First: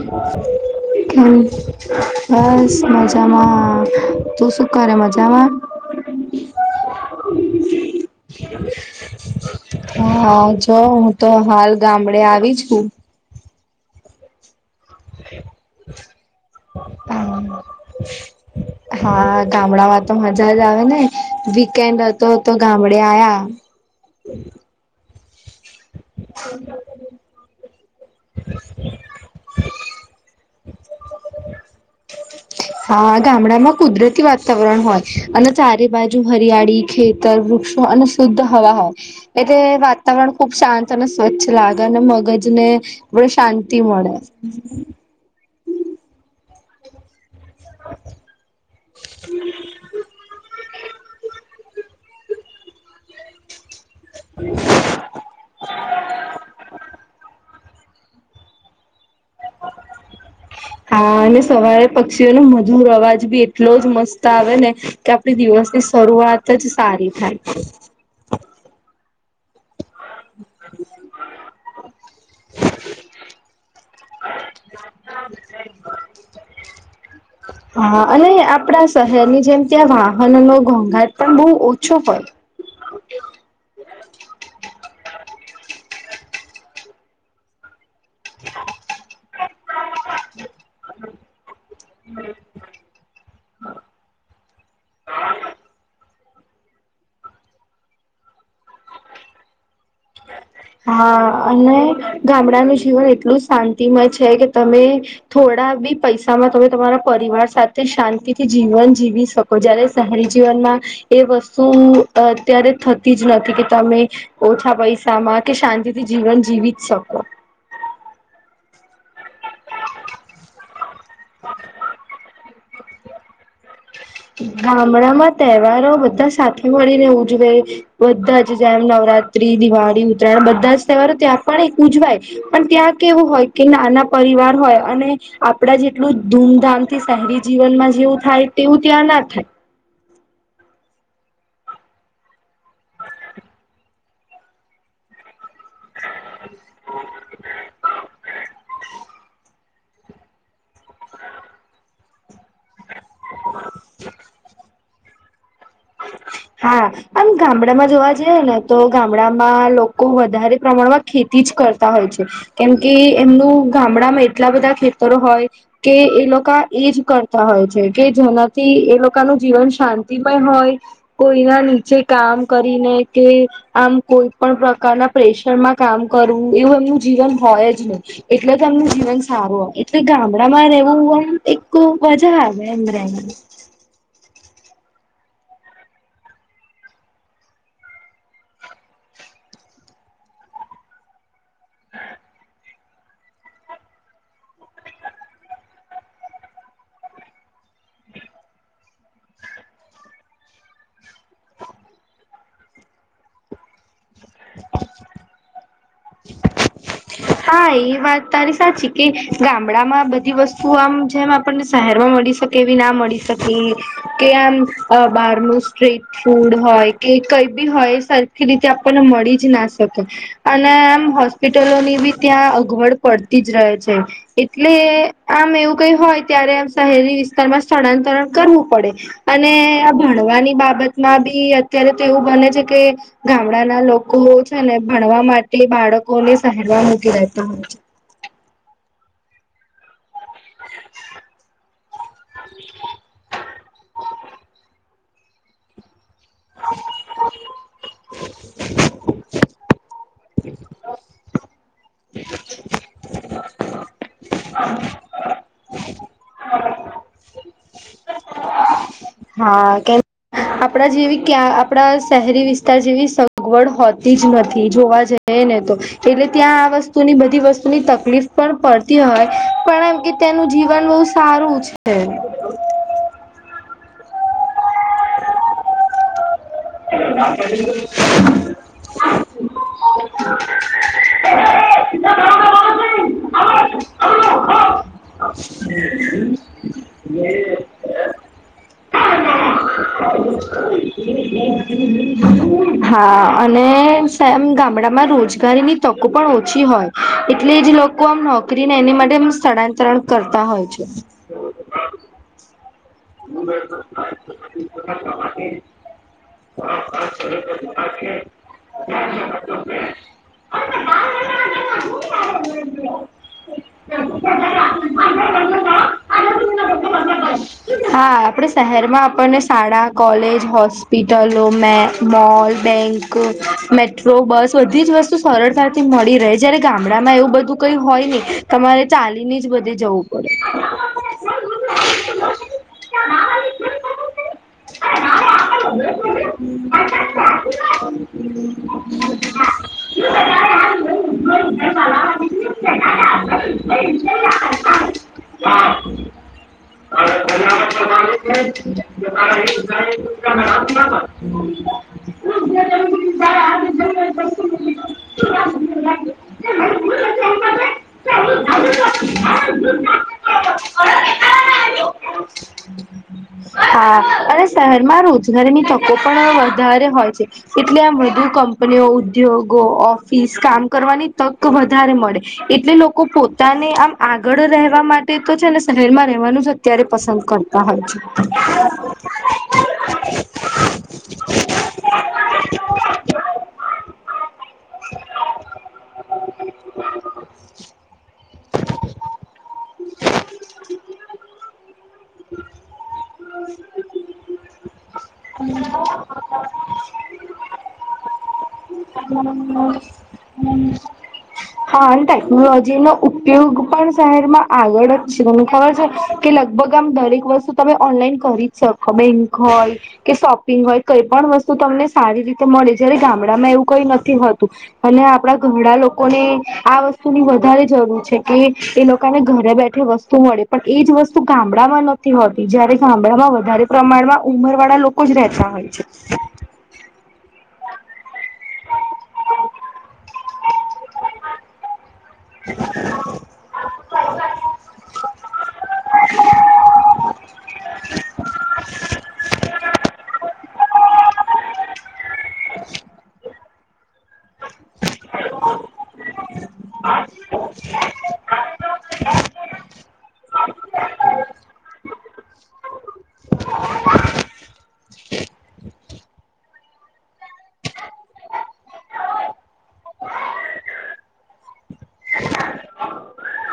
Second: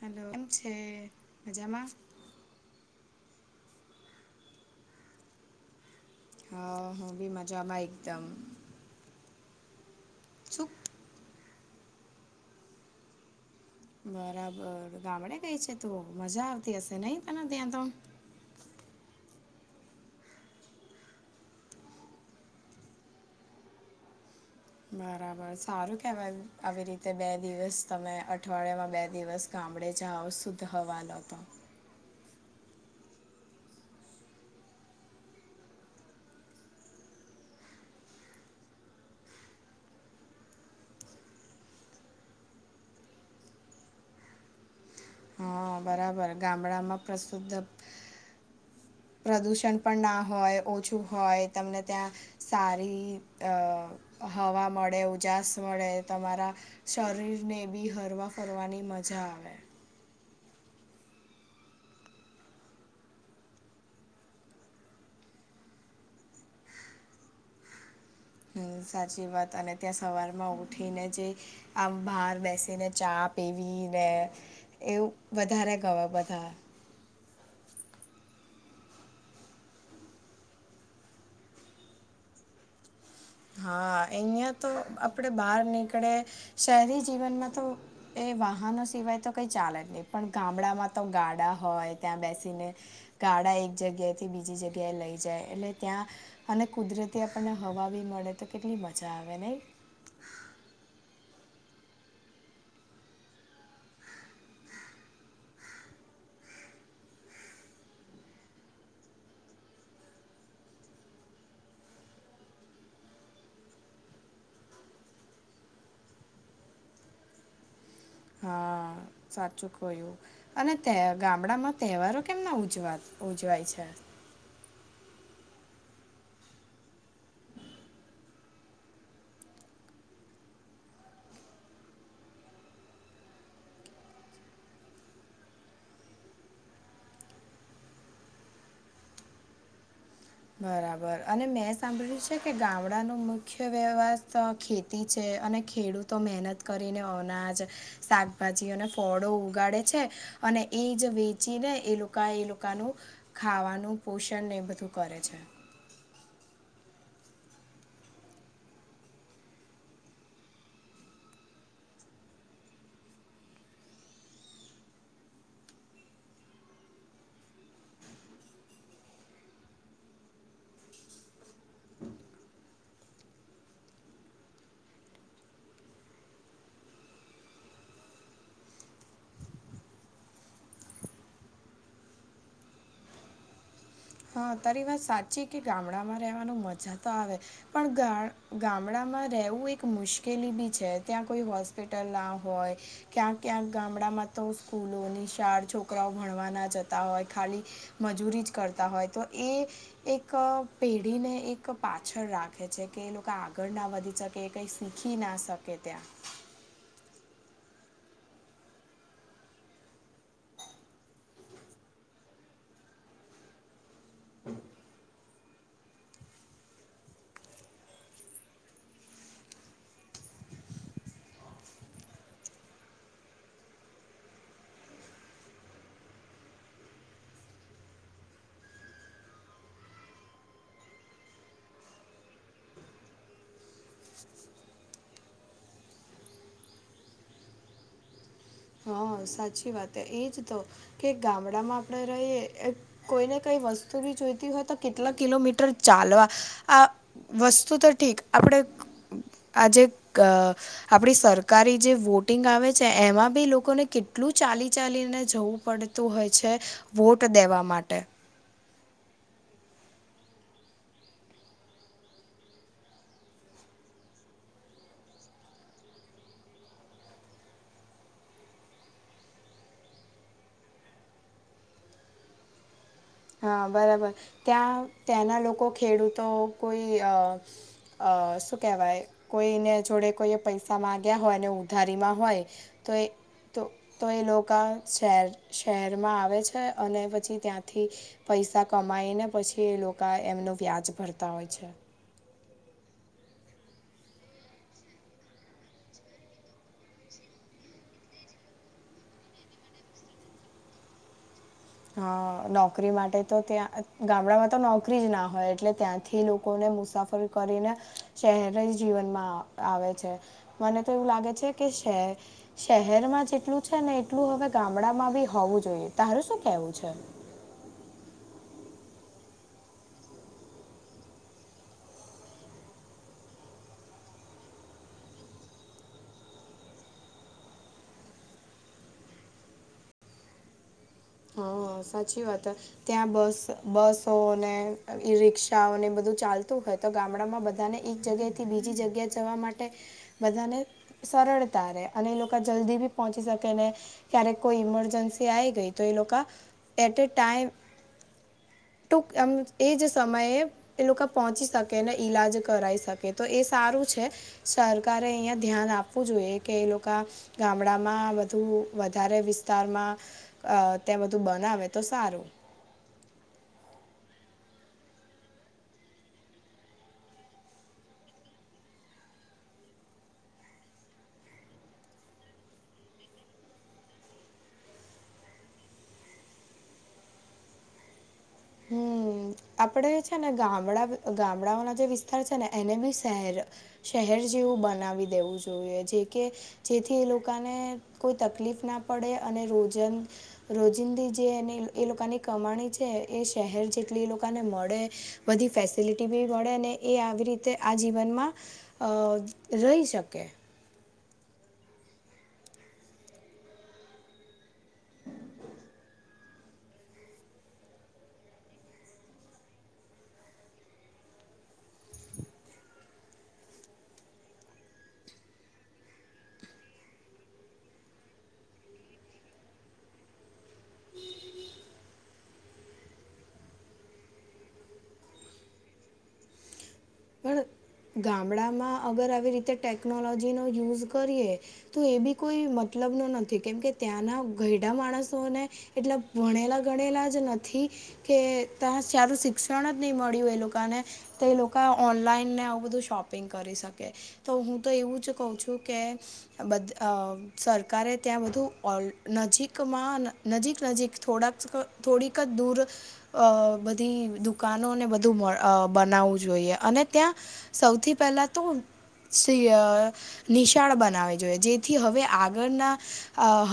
Hello કેમ છે મજામાં? બસ મજામાં તું શું કરે મજામાં હા, હું બી મજામાં એકદમ હા, શું આજે હું તો હાલ ગામડે આવી છું. બરાબર ગામડે ગઈ છે તું મજા આવતી હશે નહી તને ત્યાં તો [unintelligible] હા, ગામડામાં તો મજા જ આવે ને વીકેન્ડ હતો તો ગામડે આયા બરાબર સારું કેવાય આવી રીતે તે બે દિવસ તમે અઠવાડિયામાં બે દિવસ ગામડે જાઓ શુદ્ધ હવાનો તો આ ગામડામાં કુદરતી વાતાવરણ હોય અને તારી બાજુ હરિયાળી છે વૃક્ષ અને શુદ્ધ હવા હોય એટલે વાતાવરણ ખુબ શાંત અને સ્વચ્છ લાગે અને મગજને વે શાંતિ મળે. હા, બરાબર ગામડામાં પ્રસુદ્ધ પ્રદૂષણ પણ ના હોય ઓછું હોય તમને ત્યાં સારી અ હવા મળે ઉજાસ મળે તમારા શરીરને બી હરવા ફરની મજા આવે. હા, અને સવારે પક્ષીઓનો મધુર અવાજ બી એટલો જ મસ્ત આવેને કે આપણી દિવસની શરૂઆત જ સારી થાય. હમ, સાચી વાત અને, ત્યાં સવારમાં ઉઠીને જે આમ બહાર બેસીને ચા પીવીને એવું વધારે ગવા બધા હા, અને આપણા શહેરની જેમ ત્યાં વાહનનો ઘોંઘાટ પણ બહુ ઓછો પય. હા અહંયા તો આપણે બહાર નીકળે શહેરી જીવનમાં તો એ વાહનો સિવાય તો કંઈ ચાલે જ નહીં પણ ગામડામાં તો ગાડા હોય ત્યાં બેસીને ગાડા એક જગ્યાએથી બીજી જગ્યાએ લઈ જાય એટલે ત્યાં અને કુદરતી આપણને હવા બી મળે તો કેટલી મજા આવે નહી. [unintelligible] હા, અને ગામડાનું જીવન એટલું શાંતિમય છે કે તમે થોડાબી પૈસામાં તમે તમારા પરિવાર સાથે શાંતિ થી જીવન જીવી શકો. જયારે શહેરી જીવનમાં એ વસ્તુ અત્યારે થતી જ નથી કે તમે ઓછા પૈસામાં કે શાંતિથી જીવન જીવી જ શકો. હા, સાચું કહ્યું. અને તે ગામડામાં તહેવારો કેમના ઉજવાત ઉજવાય છે. ગામડામાં તહેવારો બધા સાથે મળીને ઉજવે બધા જ જેમ નવરાત્રી દિવાળી ઉત્તરાયણ બધા જ તહેવારો ત્યાં પણ એક ઉજવાય પણ ત્યાં કેવું હોય કે નાના પરિવાર હોય અને આપડા જેટલું ધૂમધામથી શહેરી જીવનમાં જેવું થાય તેવું ત્યાં ના થાય. બરાબર અને મેં સાંભળ્યું છે કે ગામડાનો મુખ્ય વ્યવહાજ તો આ ખેતી છે અને ખેડૂતો મેનત કરીને અનાજ, શાકભાજી અને ફળો ઉગાળે છે અને એજ વેચીને એ લોકા એ લોકાનું ખાવાનું પોષણ ને બધું કરે છે. હા આમ ગામળામાં જોવા જિએ ને તો ગામળામાં લોકો વધારે પ્રમાણમાં ખેતી જ કરતા હોય છે કેમ કે એમનું ગામળામાં એટલા બધા ખેતરો હોય કે એ લોકા એ જ કરતા હોય છે કે જેનાથી એ લોકાનું જીવન શાંતિમય હોય કોઈના નીચે કામ કરીને કે આમ કોય પણ પ્રકારના પ્રેશરમાં કામ કરવું એવું એમનું જીવન હોય જ નય એટલે તો એમનું જીવન સારું હો, એટલે ગામળામાં રેવું અમ એક મજા આવે એમ રેવાની. હ તારી વાત સાચી કે ગામળામાં રેવાનું મજા તો આવે પણ ગા ગામળામાં રેવું એક મુશ્કેલી બી છે ત્યાં કોઈ હોસ્પિટલ ના હોય ક્યાંક ક્યાંક ગામળામાં તો સ્કૂલો નિશાળ છોકરાઓ ભણવા ના જતા હોય ખાલી મજૂરી જ કરતા હોય તો એ એક અ પેઢીને એક પાછળ રાખે છે કે એ લોકા આગળ ના વધી શ કે કઈ શીખી ના શકે ત્યાં. [inaudible] હા ઈ વાત તારી સાચી કે ગામળામાં બધી વસ્તુ આમ જેમ આપણને શેહેરમાં મળી શ કે એવી ના મળી શકે કે આમ અ બાર નું સ્ટ્રીટ ફૂડ હોય કે કઈ બી હોય એ સરખી રીતે આપણને મળી જ ના શકે અને આમ હોસ્પિટલોની બી ત્યાં અગવડ પળતી જ રહે છે એટલે આમ એવું કઈ હોય ત્યારે આમ શહેરી વિસ્તારમાં સ્થળાંતરણ કરવું પડે. અને આ ભણવાની બાબતમાં બી અત્યારે તો એવું બને છે કે ગામળાના લોકો છે ને ભણવા માટે બાળકોને શેહેરમાં મૂકી દેતા હોય છે. હ સાચી વાત એ એજ તો કે ગામળામાં આપળે રૈએ એ કોઈ ને કઈ વસ્તુ બી જોઈતી હોય તો કેટલા કિલોમીટર ચાલવા આ વસ્તુ તો ઠીક આપડે આજે ક આપળી સરકારી જે વોટિંગ આવે છે એમાં બી લોકોને કેટલું ચાલી ચાલીને જવું પડતું હોય છે વોટ દેવા માટે. હા કે આપળા જેવી ક્યાં આપળા શેહેરી વિસ્તાર જેવી સગવડ હોતી જ નથી જોવા જઈ એ ને તો એટલે ત્યાં આ વસ્તુની બધી વસ્તુની તકલીફ પણ પળતી હોય પણ એમ કે તેનું જીવન બો સારું છે. હા બરાબર ત્યાં ત્યાંના લોકો ખેડૂતો કોઈ અ અ શું કેવાય કોયને જોડે કોએ પૈસા માગ્યા હોય અને ઉધારીમાં હોય તો એ તો એ લોકા શેર શેહેરમાં આવે છે અને પછી ત્યાંથી પૈસા કમાઈને પછી એ લો [inaudible] હા અને સેમ ગામળામાં રોજગારીની તકો પણ ઓછી હોય એટલે જે લોકો આમ નો ક્રી ને એની માટે અમ સ્થળાંતરણ કરતા હોય છે. હા નો ક્રી માટે તો ત્યાં અ ગામળામાં તો નોકરી જ ના હોય એટલે ત્યાંથી લોકોને મુસાફ ર કરીને શેહેરય જીવનમાં અ આવે છે, મને તો એવું લાગે છે કે શેહેર શેહેરમાં જેટલું છે ને એટલું હવે ગામળામાં બી હોવું જોઈએ, તારું શું કેવું છે? હા આપણે શહેરમાં આપણને શાળા કોલેજ હોસ્પિટલો મે મોલ બેન્ક મેટ્રો બસ બધી જ વસ્તુ સરળતાથી મળી રહે જયારે ગામડામાં એવું બધું કઈ હોય ની તમારે ચાલીને જ બધે જવું પડે. હ સાચી વાત. ત્યાં બસ બસોને રિક્ષાઓને બધું ચાલ તું હોય, તો ગામડામાં બધાને એક જગ્યા થી બીજી જગ્યા જવા માટે બધાને સરળતા રહે અને એ લોકો જલ્દી બી પહોંચી શકેને ક્યારેક કોઈ ઇમરજન્સી આઈ ગઈ તો એ લોકા એટેક [inaudible] બેન ટૂક સમય એ જ સમયે એ લોકો પહોંચી શકે ને ઈલાજ કરાવી શકે તો એ સારું છે. સરકારે અહિયાં ધ્યાન આપવું જોઈએ, કે એ લોકા ગામડામાં બધુ વધારે વિસ્તારમાં અ તે બધું બનાવે. તો સારું. હા અને શહેરમાં રોજગારીની તકો પણ વધારે હોય છે. એટલે આમ વધુ કંપનીઓ ઉદ્યોગો ઓફિસ કામ કરવાની તક વધારે મળે. એટલે લોકો પોતાને આમ, આગળ રહેવા માટે તો છે, ને શહેર માં રહેવાનું જ અત્યારે પસંદ કરતા હોય છે. હમ્મ. આપડે છે ને ગામડા ગામડાઓના જે વિસ્તાર છે, ને એને બી શહેર શહેર જેવું બનાવી દેવું જોઈએ, જે કે જેથી એ લોકોને કોઈ તકલીફ ના પડે અને રોજ રોજિંદી જે એને એ લોકાની કમાણી છે, એ શહેર જેટલી એ લોકોને મળે બધી ફેસિલિટી બી મળે ને એ આવી રીતે, આ જીવનમાં અ રહી શકે. હા અને ટેકનોલોજી નો ઉપયોગ પણ, શહેરમાં આગળ જ છે તને ખબર છે. કે લગભગ આમ, દરેક વસ્તુ તમે ઓનલાઈન કરી જ શકો બેંક હોય કે શોપિંગ હોય, કઈ પણ વસ્તુ તમને સારી રીતે મળે જય્યારે ગામડામાં એવું કઈ નથી હોતું. અને આપડા ઘરડા લોકોને, આ વસ્તુની વધારે જરૂર છે, કે એ લોકોને ઘરે બેઠે વસ્તુ શું મળે પણ એ જ વસ્તુ ગામડામાં નથી હોતી, જયારે ગામડામાં વધારે પ્રમાણમાં ઉમર વાળા લોકો જ રેતા હોય છે. પણ ગામડામાં અગર આવી રીતે ટેકનોલોજીનો યુઝ કરીએ. તો એ બી કોઈ મતલબ ન નથી, કેમકે ત્યાંના ઘયડા માણસોને એટલે ભણેલા ગણેલા જ નથી. કે તા સારું શિક્ષણ જ નહી મળ્યું, એ લોકોને તો એ લોકો ઓનલાઈનને આવું બધું શોપિંગ કરી શકે તો, હું તો એવું જ કહું છું કે બદ અ સરકારે ત્યાં, બધું ઓ નજીકમાં નજીક નજીક થોડાક અ થોડીક જ દૂર અ બધી દુકાનોને બધું અ બનાવું જોઈએ અને ત્યાં સૌથી પહેલા તો અ નિશાળ બનાવી જોઈએ જેથી હવે, આગળના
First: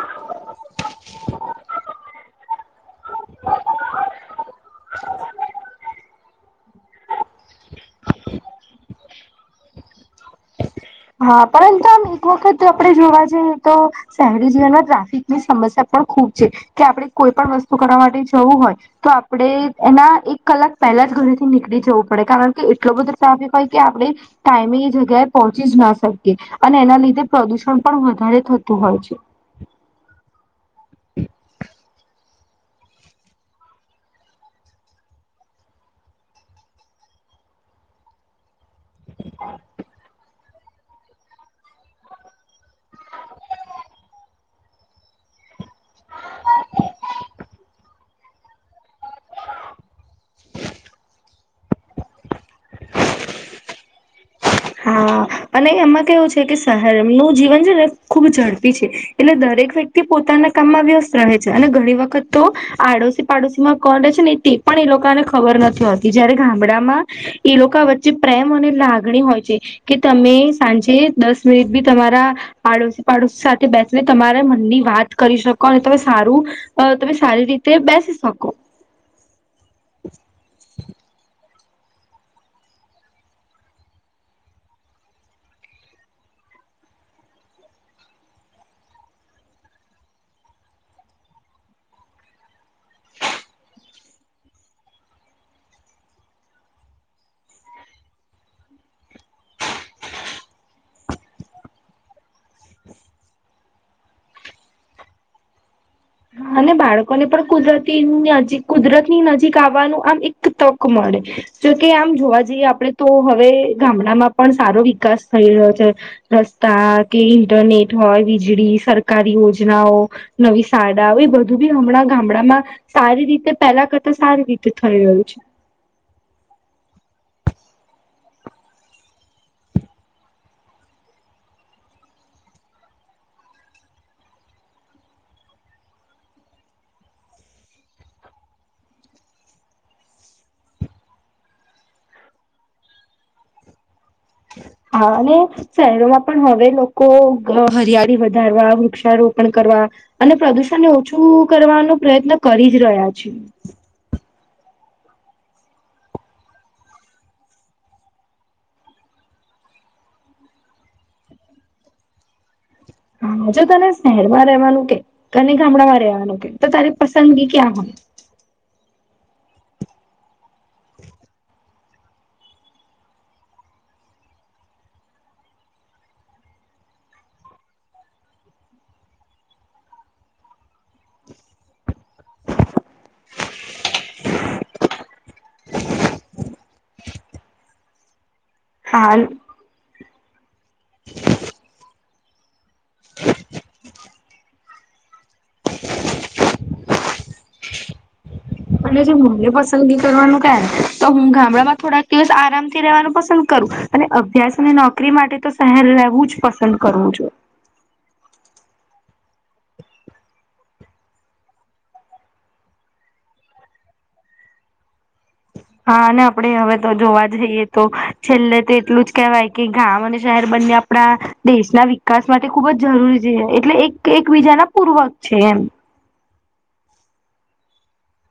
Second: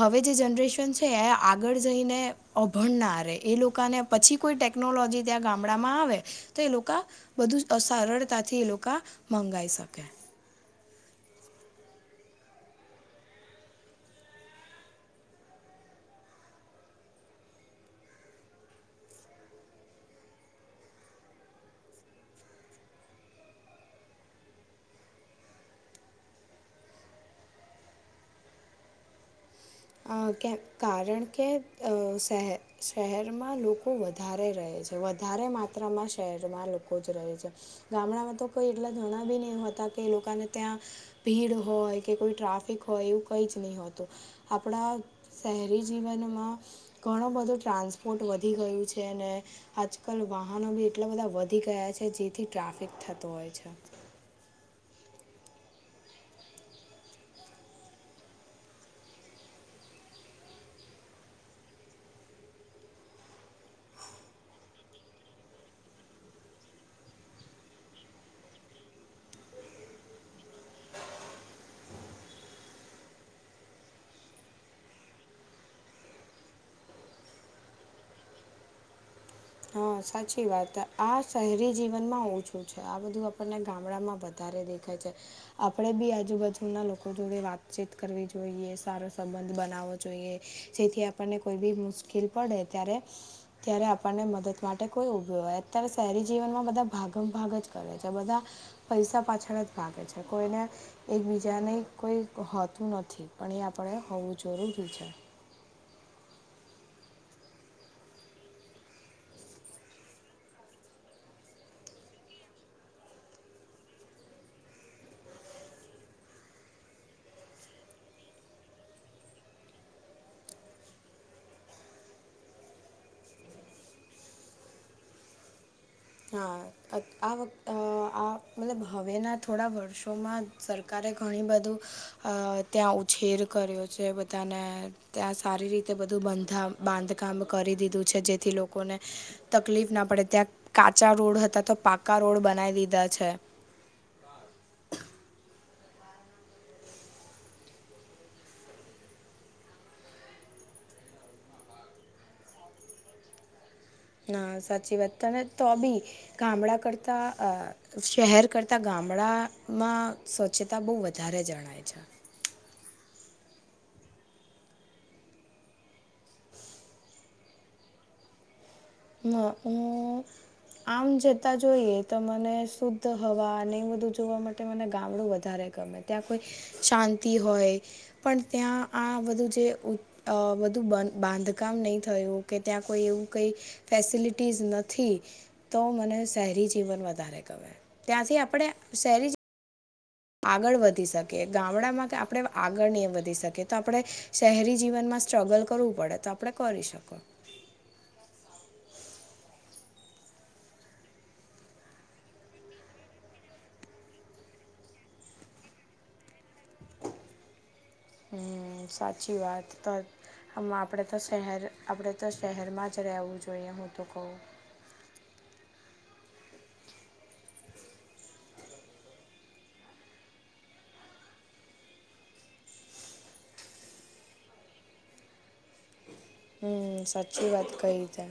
હવે જે જનરેશન છે. છે, આગળ જઈને અભણ ના રે એ લોકોને પછી, કોઈ ટેકનોલોજી ત્યાં ગામડામાં આવે તો એ લોકો બધું અ સરળતાથી, એ લોકા મંગાઈ શકે. હા, પરંતુ આમ એક વખત, આપણે જોવા જઈએ તો શહેરી જીવનમાં ટ્રાફિક ની સમસ્યા પણ ખૂબ છે, કે આપણે કોઈ પણ વસ્તુ કરવા માટે જવું હોય તો આપણે એના એક કલાક પહેલા જ ઘરેથી નીકળી જવું પડે, કારણ કે, એટલો બધો ર્ટાફિક હોય કે, આપણે.. ટાઈમિંગ એ જગ્યા પંહ ચીજ ના શકિએ અને એના લીધે પ્રદુષણ પણ વધારે થતું હોય છે. કેમ કારણ કે, અ શહેર શહેરમાં લોકો વધારે રહે છે. વધારે માત્રામાં શહેરમાં લોકો જ રહે છે, ગામડામાં તો.. કોઈ એટલા જણાવી ન હતા, કે એ લોકોને.. ત્યાં ભીડ હોય, કે કોઈ ટ્રાફિક હોય એવું, કઈ જ નહી હોતું.. આપણા શહેરી જીવનમાં.. ઘણો બધો ટ્રાન્સપોર્ટ વધી ગયું છે અને આજકાલ વાહનો બી એટલા બધા વધી ગયા છે જેથી ટ્રાફિક થતું હોય છે. હા અને એમાં કેવું છે કે શહેર નું જીવન છે ને ખુબ ઝડપી છે. એટલે દરેક વ્યક્તિ પોતાના કામમાં વ્યસ્ત રહે છે અને ઘણી વખત તો આડોશી પાડોશી માં કોળ રહે છે ને એ પણ એ લોકોને ખબર નથી હોતી જયારે ગામડામાં એ લોકો વચ્ચે પ્રેમ અને લાગણી હોય. કે તમે સાંજે દસ મિનિટ બી તમારા આડોશી પાડોશી સાથે બેસીને તમારા મનની વાત કરી શકો અને તમે સારું અ તમે સારી રીતે બેસી શકો. હા સાચી વાત આ શહેરી જીવનમાં ઓછું છે આ બધું આપણને ગામડામાં વ ધારે દેખાય છે. આપડે બી આજુબાજુ ના લોકો જોડે વાતચીત કરવી જોઈએ સારો સંબંધ બનાવો જોઈએ, જેથી આપને કોઈ ભી મુશકેલ પડે ત્યારે ત્યારે આપણને મદદ માટે કોઈ ઊભી હોય અત્યારે શહેરી જીવનમાં બધા ભાગ ભાગ જ કરે છે બધા. પૈસા પાછળ જ ભાગે છે કોઈને એકબીજાને કોઈ હોતું નથી પણ એ આપણે હોવું જરૂરી છે. હા અને બાળકોને પણ કુદરતી નજીક કુદરતની નજીક આવવાનું આમ એક તક મળે જોકે આમ જોવા જઈએ આપડણે તો હવે ગામડામાં પણ સારો વિકાસ થઈ રહ્યો છે. રસ્તા કે ઇન્ટરનેટ હોય વીજળી સરકારી યોજનાઓ નવી સાડાઓ બધું બી એ બી હમણાં ગામડામાં સારી રીતે પહેલા કરતા સારી રીતે થઈ રહ્યું છે. હા. આ આ મતલબ હવેના થોડા વર્ષોમાં સરકારે ઘણી બધું અ ત્યાં ઉછેર કર્યો છે બધાને ત્યાં સારી રીતે બધુંંધામ બાંધકામ કરી દીધું છે જેથી લોકોને તકલીફ ના ત્યાં કાચા રોડ હતા તો પાકા રોડ બનાવી દીધા છે. હા અને શહેરોમાં પણ હવે લોકો હરિયાળી વધારવા વૃક્ષારોપણ કરવા. અને પ્રદુષણને ઓછું કરવાનો પ્રયત્ન કરી જ રહ્યા છે. ના સાચી વાત તને તો બી ગામડા કરતાં શહેર કરતાં ગામડામાં સ્વચ્છતા બહુ વધારે જણાય છે. હા જો તને શહેરમાં રહેવાનું કે અને ગામડામાં રહેવાનું કે તો તારી પસંદગી ક્યાં હોય. ના હું આમ જતા જોઈએ તો મને શુદ્ધ હવા અને એ બધું જોવા માટે મને ગામડું વધારે ગમે ત્યાં કોઈ શાંતિ હોય પણ ત્યાં આ બધું જે અ બધું બાંધકામ નહીં થયું કે ત્યાં કોઈ એવું કઈ ફેસિલિટીઝ નથી, તો મને શહેરી જીવન વધારે ગમે ત્યાંથી આપડે હા. આગળ વધી શકે ગામડામાં કે આપણે આગળ નહીં વધી શકેએ તો આપણે શહેરી જીવનમાં સ્ટ્રગલ કરવું પડે તો આપણે કરી શકો. અને જે મારી પાસે પસંદગી કરવાનું કે તો હું ગામડામાં થોડાક દિવસ આરામથી રહેવાનું પસંદ કરું. અને અભ્યાસ અને નોકરી માટે તો શહેર રહેવું જ પસંદ કરવું જોઈએ. હમ્મ સાચી વાત તો હ આપણે તો શહેર આપણે તો શહેરમાં જ રહેવું જોઈએ હું તો કહું. હા અને આપણે હવે તો જોવા જઈએ તો છેલ્લે તો એટલું જ કેહેવાય કે ગામ અને શહેર બંને આપણા દેશના વિકાસ માટે ખૂબ જ જરૂરી છે એટલે એક એકબીજાના પૂર્વક છે એમ. હમ સાચી વાત કહી તે.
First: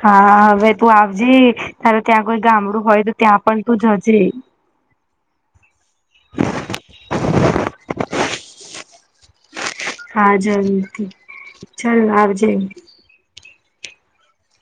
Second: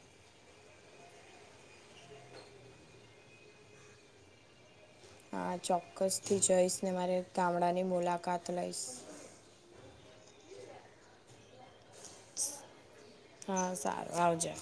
હા હવે તું આવજે તાર ત્યાં કોઈ ગામડું હોય તો ત્યાં પણ તું જજે. [inaudible] હા ચોક્કસથી જઈશ ને મારે ગામડાની મુલાકાત લઈશ. હા જરૂર, ચાલ આવજે. હા સારુ આવજે.